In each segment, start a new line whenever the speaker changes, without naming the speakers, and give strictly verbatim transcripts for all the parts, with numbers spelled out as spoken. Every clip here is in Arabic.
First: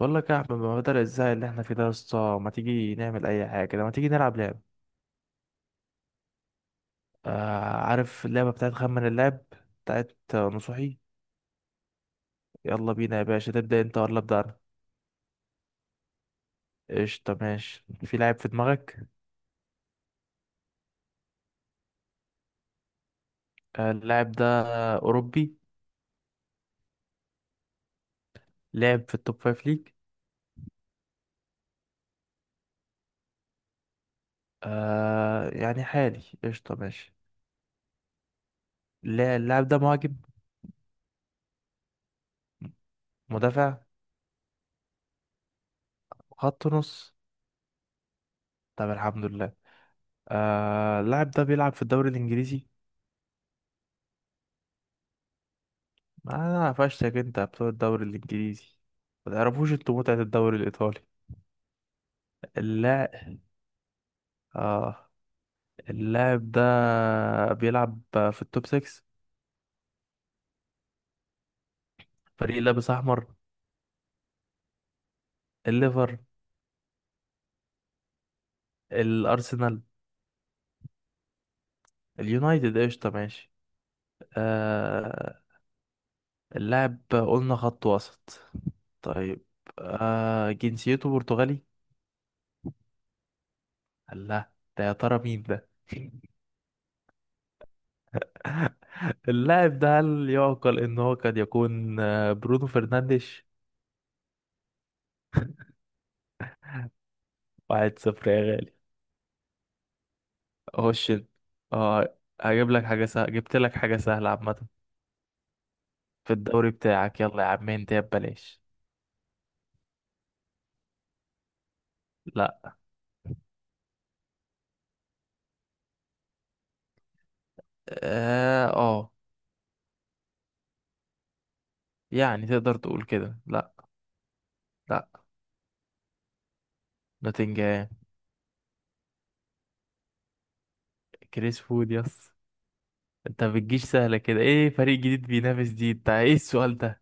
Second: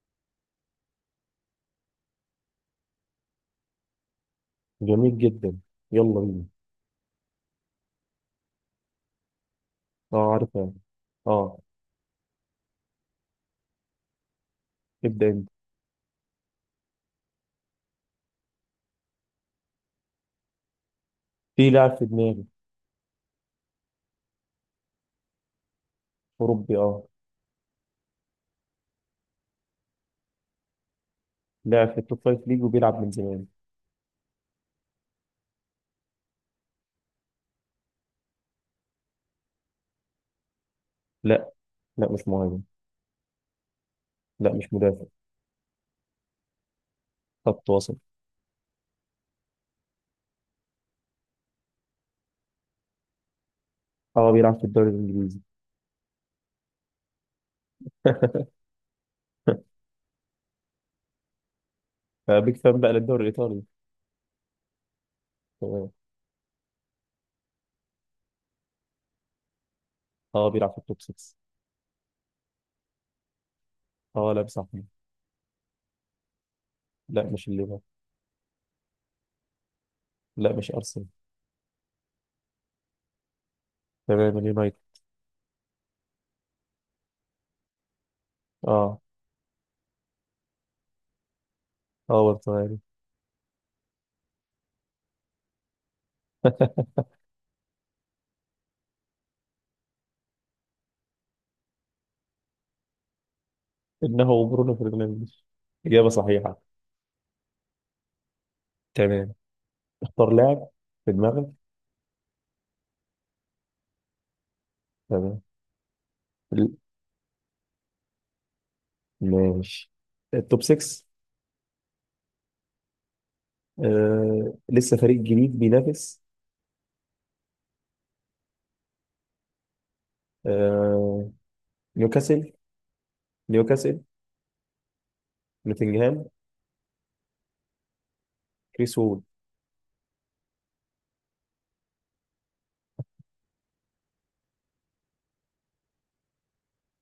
بقول لك يا احمد، ما بدل الزهق اللي احنا فيه ده يا اسطى، ما تيجي نعمل اي حاجه كده؟ ما تيجي نلعب لعب؟
جميل جدا. يلا بينا.
آه عارف اللعبه بتاعت خمن اللعب؟
اه،
بتاعت آه،
عارفها.
نصوحي.
اه.
يلا بينا يا باشا، تبدا انت ولا ابدا انا؟
ابدأ انت.
قشطه ماشي. في لاعب في دماغك.
في لاعب في دماغي.
آه اللاعب ده اوروبي.
أوروبي اه.
لعب في التوب فايف ليج.
لاعب في التوب فايف ليج وبيلعب من زمان.
آه يعني حالي، قشطه ماشي. اللا- اللاعب ده مهاجم؟
لا، لا مش مهاجم.
مدافع؟
لا مش مدافع.
خط نص؟
خط وسط.
طب الحمد لله. آه اللاعب ده بيلعب في الدوري الانجليزي.
اه بيلعب في الدوري الإنجليزي.
ما انا قفشتك، انت بتوع الدوري الانجليزي، ما تعرفوش انتوا متعة الدوري الايطالي.
آه، بيج فان بقى للدوري
اللاعب،
الإيطالي.
اه،
تمام.
اللاعب ده بيلعب في التوب سكس.
اه بيلعب في التوب ستة.
فريق لابس احمر؟
اه لا مش أحمد.
الليفر؟
لا مش الليفر.
الارسنال؟
لا مش أرسنال.
اليونايتد؟ قشطة ماشي.
تمام اليونايتد.
آه اللاعب قلنا خط وسط.
اه.
طيب. آه جنسيته برتغالي.
اه والتمام.
لا ده يا ترى مين ده؟ اللاعب ده هل يعقل ان هو قد يكون آه، برونو فرنانديش؟
إنه برونو فرنانديز. إجابة صحيحة.
واحد صفر يا غالي.
تمام. اختار لاعب
اخش
في
ال-
دماغك.
اه هجيب لك حاجة سهلة، جبت لك حاجة سهلة عامة
تمام
في الدوري بتاعك، يلا يا عم انت يا ببلاش.
ماشي. التوب ستة.
لا.
آه لسه فريق جديد بينافس.
اه. آه.
آه.
يعني
نيوكاسل.
تقدر تقول كده، لا.
نيوكاسل.
لا.
نوتنجهام.
نوتنجهام.
كريس وود.
كريس فود، يس. انت بتجيش سهلة كده؟ ايه فريق جديد بينافس دي؟ انت ايه السؤال ده؟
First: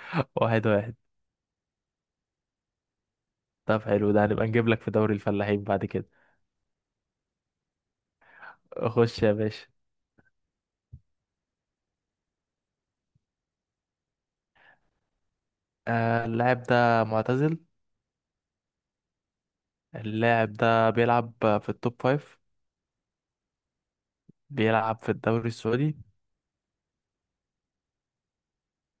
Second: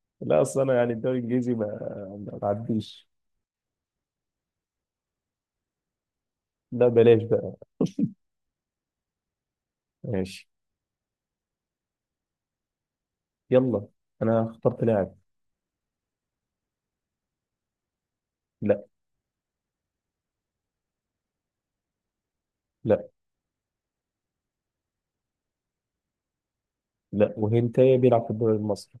لا اصل
واحد
انا يعني
واحد
الدوري الانجليزي ما ما بعديش.
طب حلو، ده هنبقى نجيب لك في دوري الفلاحين بعد كده.
لا بلاش بقى.
خش يا باشا.
ماشي. يلا. انا اخترت لاعب.
آه اللاعب ده معتزل؟
لا.
اللاعب ده بيلعب في التوب فايف؟
لا.
بيلعب في الدوري السعودي؟
لا وهنتايا بيلعب في الدوري المصري.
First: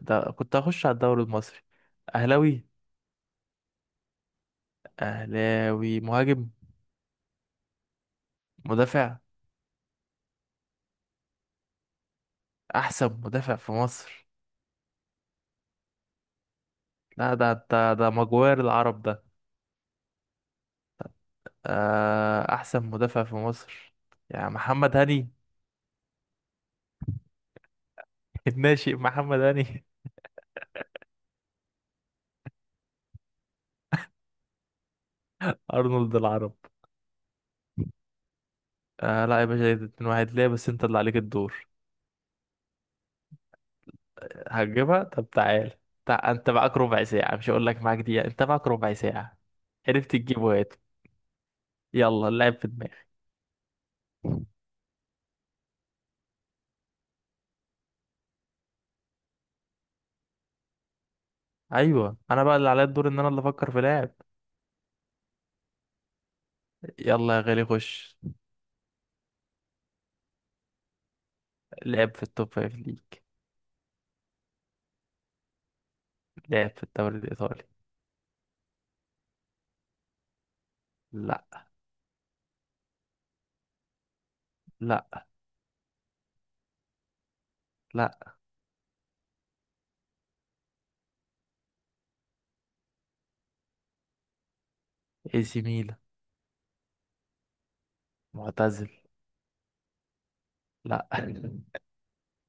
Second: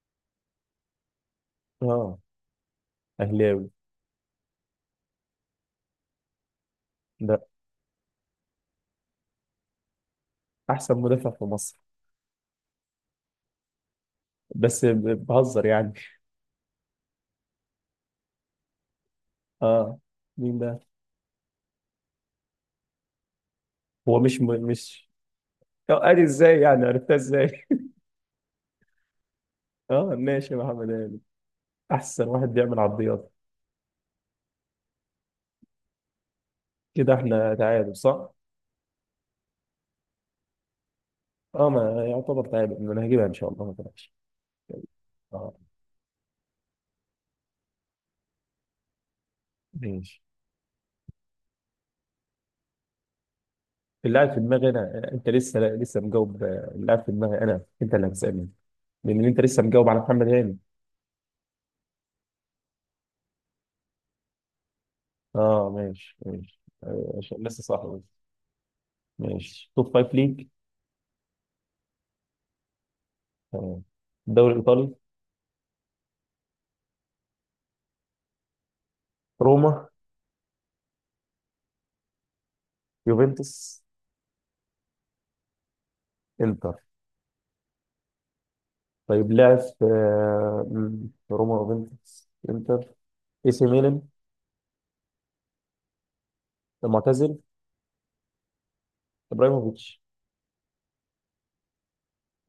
ده كنت هخش على الدوري المصري.
اه.
اهلاوي؟
اهلاوي.
اهلاوي، مهاجم؟
لا.
مدافع؟
احسن مدافع في مصر.
احسن مدافع في مصر.
بس ب- بهزر يعني.
لا، ده ده ده مجوار العرب ده.
اه. مين ده؟
آه، احسن مدافع في مصر،
هو مش م...
يا محمد
مش،
هاني.
آه، ادي ازاي يعني؟ عرفتها ازاي؟
الناشئ محمد هاني.
اه ماشي يا محمد هاني. احسن واحد بيعمل عرضيات.
ارنولد العرب.
كده احنا تعادل صح؟
آه لا يا باشا، إيه ده؟ اتنين واحد ليه؟ بس انت اللي عليك الدور.
اه ما يعتبر تعادل، إن انا هجيبها ان شاء الله، ما تقلقش.
هتجيبها؟ طب
اه
تعال. تع... انت معاك ربع ساعة، مش هقول لك معاك دقيقة، انت معاك ربع ساعة. عرفت
ماشي.
تجيبه هاته. يلا، اللعب في دماغي.
اللي قاعد في دماغي انا، انت لسه لسه مجاوب. اللي قاعد في دماغي انا، انت اللي هتسالني، لان انت لسه مجاوب على محمد هاني.
ايوه، انا بقى اللي عليا الدور ان انا اللي افكر في لاعب.
اه ماشي ماشي، آه،
يلا يا
عشان لسه
غالي،
صح بس.
خش.
ماشي. توب فايف ليج.
لعب في التوب فايف ليج.
تمام. الدوري الايطالي.
لعب في الدوري الإيطالي.
روما.
لا.
يوفنتوس.
لا.
انتر.
لا.
طيب لاعب في آه، م، في روما يوفنتوس انتر. اي سي ميلان.
اي سي ميلان.
معتزل.
معتزل.
ابراهيموفيتش.
لا،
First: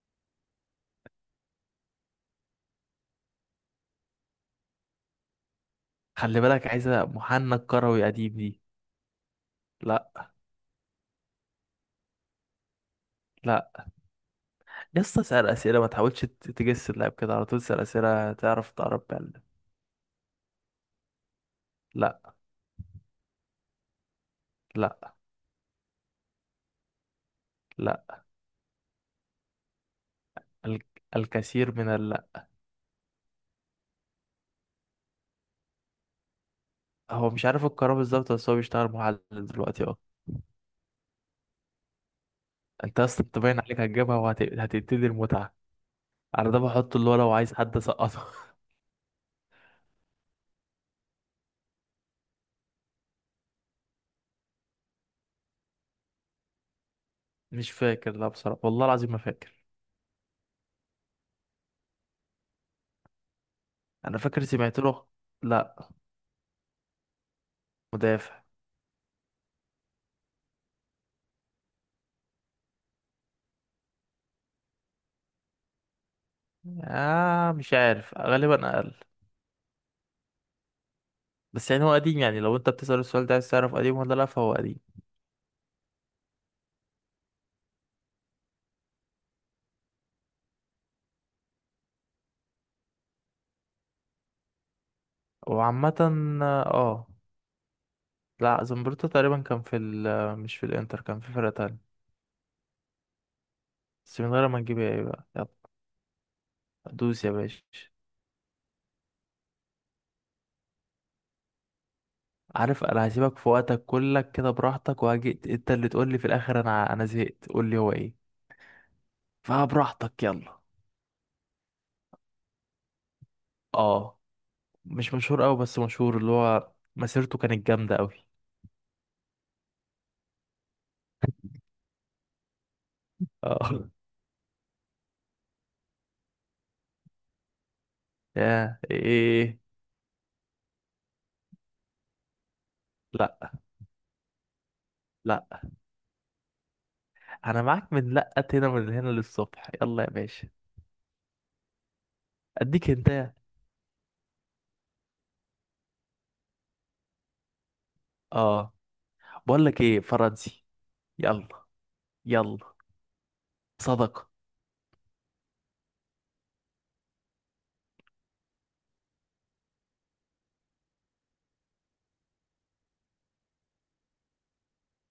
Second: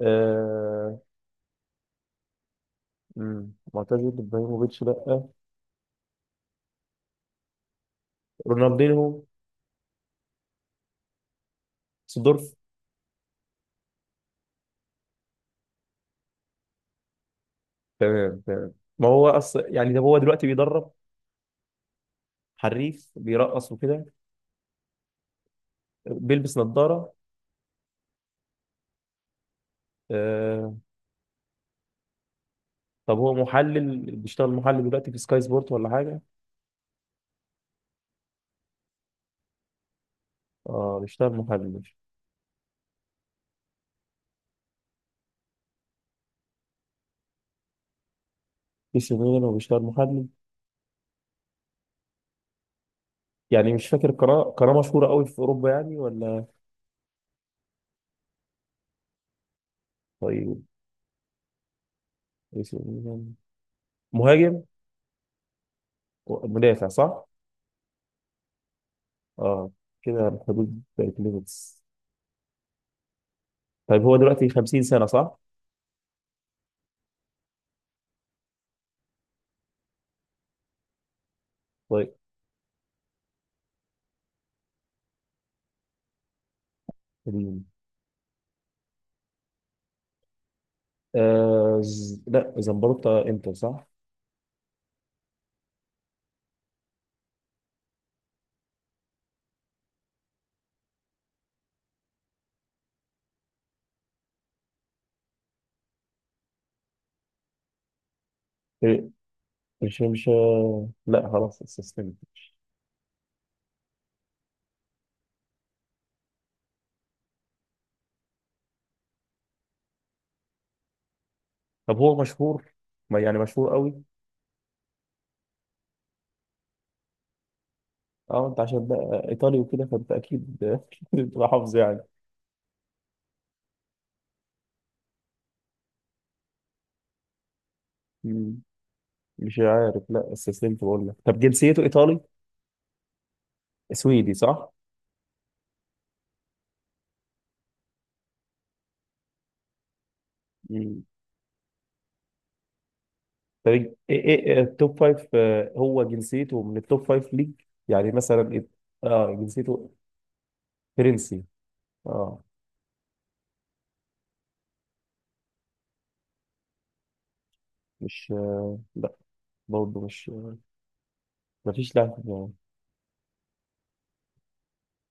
آه... مم. معتزل ابراهيموفيتش لا.
خلي بالك، عايزة محنك كروي قديم دي.
رونالدينو.
لا.
سيدورف.
لا. يسطا اسأل أسئلة، ما تحاولش ت- تجس اللاعب كده على طول. اسأل أسئلة
تمام
تعرف،
تمام.
تعرف
ما
بقى.
هو اصلا يعني ده هو دلوقتي بيدرب.
لا.
حريف بيرقص وكده.
لا.
بيلبس نظارة.
لا.
آه...
ال- الكثير من اللا.
طب هو محلل؟ بيشتغل محلل دلوقتي في سكاي سبورت ولا حاجة؟
هو مش عارف القرار بالظبط، بس هو بيشتغل محلل دلوقتي، اه.
اه بيشتغل محلل
انت اصلا انت باين عليك هتجيبها وهتبتدي المتعة. على ده بحط اللي هو لو عايز حد اسقطه.
في سي ميلان وبيشتغل محلل. يعني مش فاكر قناة؟ قناة مشهورة قوي في أوروبا يعني، ولا؟
مش فاكر، لا بصراحة، والله العظيم ما فاكر.
طيب. إيه سي ميلان.
انا فاكر
مهاجم.
سمعت له. لا.
مدافع صح؟
مدافع.
اه. كده حدود تلاتين. طيب هو دلوقتي خمسين سنة صح؟
آه مش عارف، غالبا اقل. بس يعني هو
طيب
قديم. يعني لو انت بتسأل السؤال ده عايز تعرف قديم ولا لا، فهو قديم.
ال- آه ز... لا زمبروتا. انتر صح؟
وعامة. اه. لا زمبروتا تقريبا كان في ال، مش في الانتر، كان في فرقة تانية. بس من غير ما نجيب، ايه بقى، يلا دوس يا باشا.
إيه، مش مش آه، لا خلاص استسلمت.
عارف انا هسيبك في وقتك كلك كده براحتك، وهجي انت اللي تقول لي في الاخر انا انا زهقت، قول لي هو ايه. فبراحتك، يلا.
طب هو مشهور؟ ما يعني مشهور قوي.
اه، مش مشهور قوي، بس مشهور اللي هو مسيرته كانت جامدة قوي.
اه انت عشان بقى ايطالي وكده فانت اكيد أكيد بتبقى حافظ يعني.
اه.
مم.
يا
مش
ايه.
عارف. لا استسلمت بقول لك. طب جنسيته ايطالي؟
لا.
سويدي صح؟
لا. انا معاك من لقت هنا، من هنا للصبح، يلا يا باشا.
مم.
اديك انت.
طب ايه ايه التوب فايف، آه، هو جنسيته من التوب فايف ليج؟ يعني مثلا إيه؟
اه.
اه
بقول لك
جنسيته.
ايه، فرنسي.
فرنسي.
يلا.
اه.
يلا. صدقة.
مش آه، لا. برضه مش آه، مفيش لاعب.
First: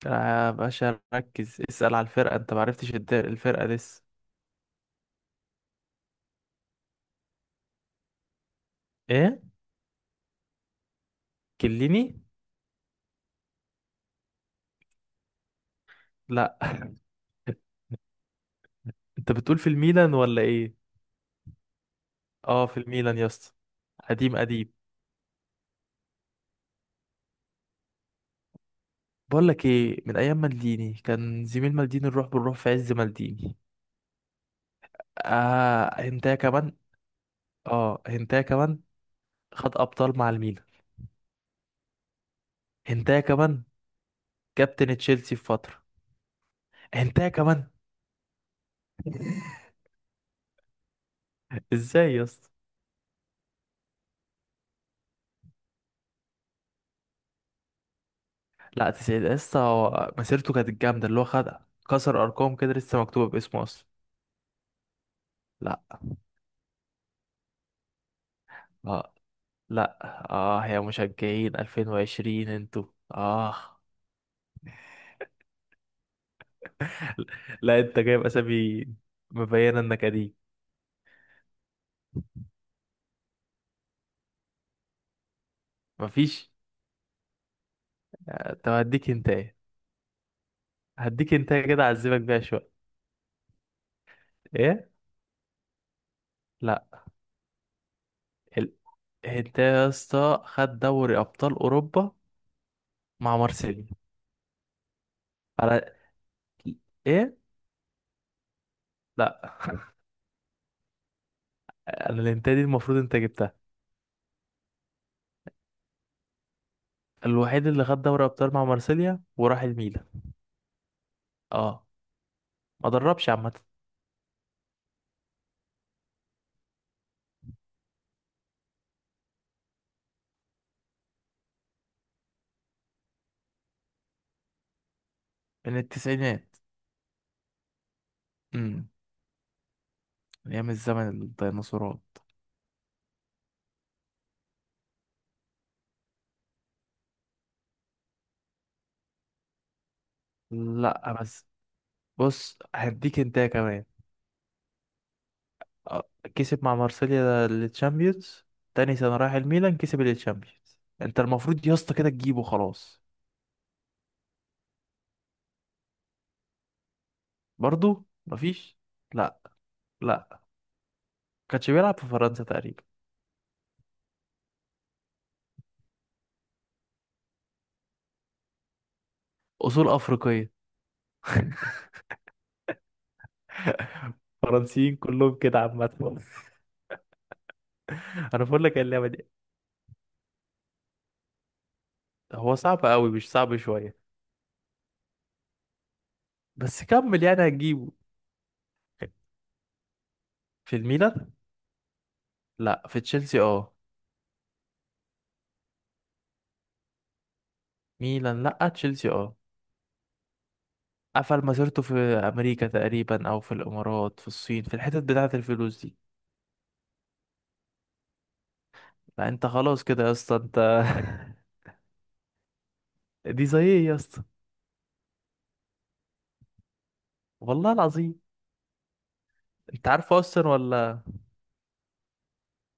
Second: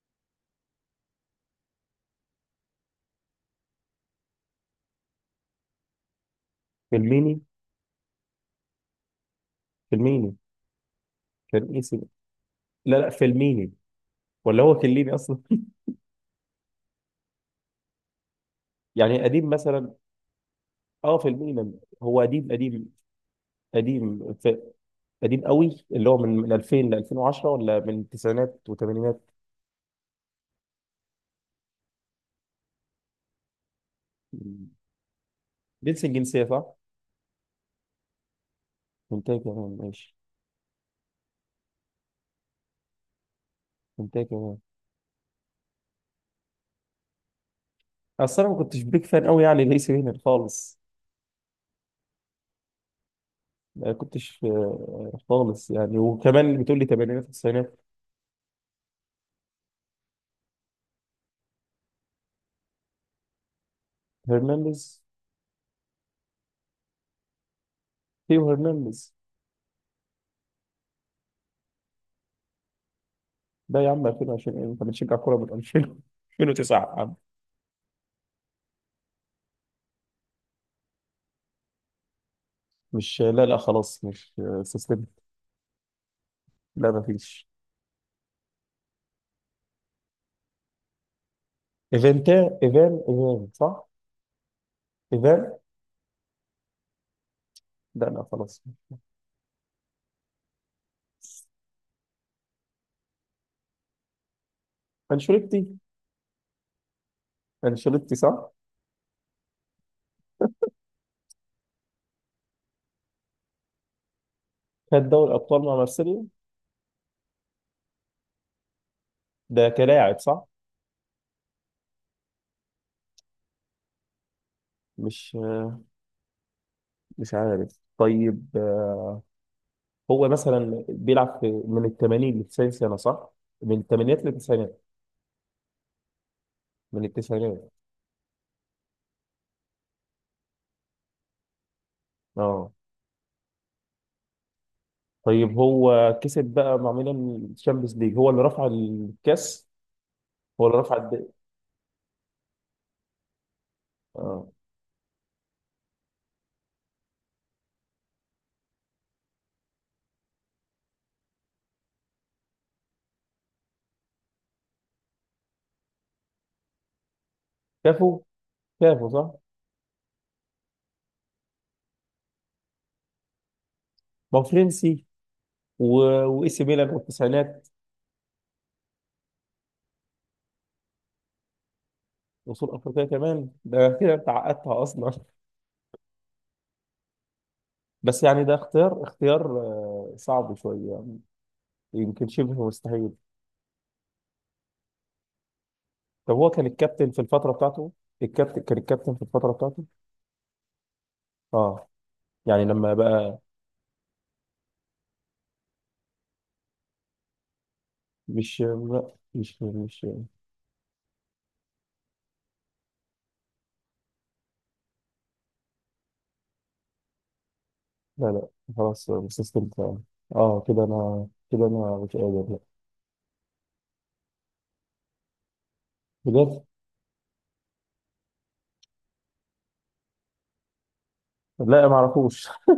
يا باشا ركز، اسأل على الفرقة، انت معرفتش الد- الفرقة لسه.
فيلميني.
ايه.
فيلميني كان اسم.
كليني.
لا لا فيلميني. ولا هو كليني اصلا.
لا.
يعني
انت
قديم
بتقول في
مثلا.
الميلان ولا ايه؟
اه فيلميني. هو قديم
اه في
قديم.
الميلان يا اسطى.
قديم
قديم
ف-
قديم.
قديم قوي، اللي هو من من ألفين ل ألفين وعشرة، ولا من التسعينات والثمانينات.
بقول لك ايه، من ايام مالديني، كان زميل مالديني، نروح بنروح في عز مالديني. اه،
جنس
هنتايا
الجنسيه صح؟
كمان. اه، هنتايا كمان.
منتهي كمان
خد
ماشي.
ابطال مع الميلان، هنتايا كمان.
منتهي كمان.
كابتن تشيلسي في فتره، هنتايا كمان.
اصل انا ما كنتش بيك فان قوي يعني، ليس هنا خالص.
ازاي يا اسطى؟
ما كنتش آه، خالص يعني، وكمان بتقول لي ثمانينات وتسعينات.
لا تسعيد يا اسطى، هو مسيرته كانت جامده، اللي هو خد كسر ارقام كده لسه مكتوبه باسمه اصلا.
هرنانديز.
لا.
ثيو هرنانديز.
اه. لا. اه يا مشجعين الفين وعشرين انتوا. اه.
ده يا عم ألفين وعشرين؟ ايه، انت بتشجع كوره من ألفين ألفين وتسعة يا عم؟
لا انت جايب اسامي مبينه انك قديم.
مش لا لا خلاص مش سيستم.
مفيش.
لا ما فيش.
طب هديك انت ايه، هديك انت ايه كده، اعذبك بيها
ايفنتا
شويه.
ايفان ايفان صح.
ايه.
ايفان.
لا.
لا. لا خلاص.
ال... انت يا اسطى خد دوري ابطال اوروبا مع مارسيليا.
انشيلوتي.
على. ايه.
انشيلوتي صح.
لا، انا الانت دي المفروض انت جبتها.
خد دوري الابطال مع مارسيليا.
الوحيد اللي خد دوري ابطال مع مارسيليا وراح
ده
الميلان.
كلاعب صح.
اه. ما دربش، عامه.
مش مش عارف. طيب آه، هو مثلا بيلعب في من ال ثمانين ل تسعين سنه صح، من الثمانينات للتسعينات؟
من التسعينات.
من التسعينات.
امم. ايام الزمن الديناصورات.
اه. طيب هو كسب بقى مع ميلان الشامبيونز ليج؟ هو اللي رفع الكاس؟ هو اللي رفع
لا
الدقن؟
بس. بص هديك انت كمان.
اه.
آه، كسب مع مارسيليا التشامبيونز، تاني سنة رايح الميلان كسب التشامبيونز. انت المفروض يا اسطى كده تجيبه خلاص. برضو
كافو.
مفيش.
كافو صح.
لا. لا. كانش بيلعب في فرنسا تقريبا.
ما هو فرنسي و... واي سي ميلان والتسعينات.
اصول افريقيه.
وصول افريقيا كمان ده كده انت عقدتها
فرنسيين
اصلا.
كلهم كده عامه.
بس يعني
انا
ده
بقول لك
اختيار
اللعبه دي
اختيار آه، صعب شويه يعني، يمكن
هو
شبه
صعب قوي،
مستحيل.
مش صعب شويه.
طب هو كان
بس
الكابتن في
كمل، يعني
الفتره بتاعته؟
هتجيبه.
الكابتن؟ كان الكابتن في الفتره بتاعته؟
في الميلان،
اه، يعني
لا
لما
في
بقى.
تشيلسي اه. ميلان
مش
لا تشيلسي
لا،
اه.
مش مش
قفل مسيرته في امريكا تقريبا او في الامارات، في الصين، في الحتت بتاعه الفلوس دي.
لا لا خلاص
لا انت
مستسلمت
خلاص
يعني.
كده يا اسطى انت.
اه كده انا كده انا مش قادر لا.
دي زي ايه يا اسطى؟
بجد.
والله العظيم انت عارف اصلا ولا؟
لا ما اعرفوش.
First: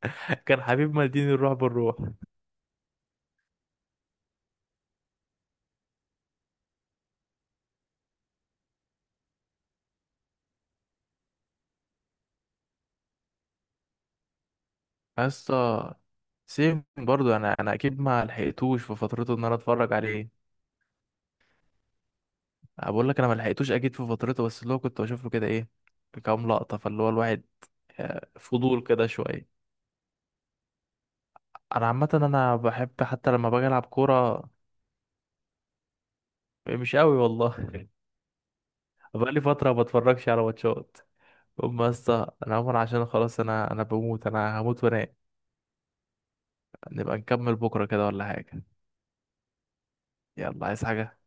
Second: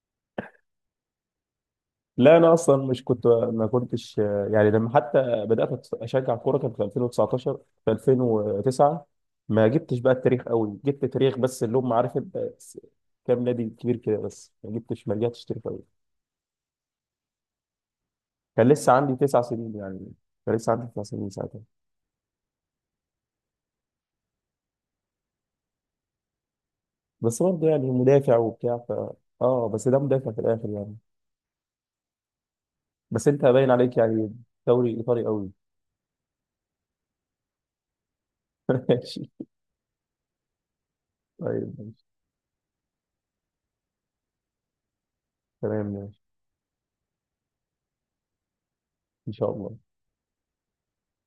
كان حبيب مالديني، الروح بالروح.
لا انا اصلا مش كنت ما كنتش يعني لما حتى بدات اشجع كوره كان في ألفين وتسعة عشر، في ألفين وتسعة. ما جبتش بقى التاريخ قوي، جبت تاريخ بس اللي هم عارف انت س- كام نادي كبير كده، بس ما جبتش، ما
يا
رجعتش تاريخ قوي.
اسطى سيم برضو، انا انا اكيد ما
كان
لحقتوش
لسه
في
عندي
فترته
تسع
ان انا
سنين
اتفرج
يعني.
عليه.
كان لسه عندي تسع سنين ساعتها.
بقول لك انا ما لحقتوش اكيد في فترته، بس اللي هو كنت بشوف له كده ايه، كام لقطه، فاللي هو
بس
الواحد
برضه يعني
آه،
مدافع وبتاع
فضول
ف،
كده شويه.
اه بس ده مدافع في الاخر يعني.
انا عامه انا بحب
بس
حتى
انت
لما باجي
باين
العب
عليك يعني
كوره.
دوري ايطالي قوي.
مش قوي والله.
ماشي.
بقالي فتره ما بتفرجش على ماتشات.
طيب
قوم يا
ماشي.
اسطى، انا عمر، عشان خلاص، انا انا بموت، انا هموت وانام.
تمام ماشي.
نبقى نكمل بكره كده ولا حاجه؟
ان شاء الله.
يلا، عايز حاجه.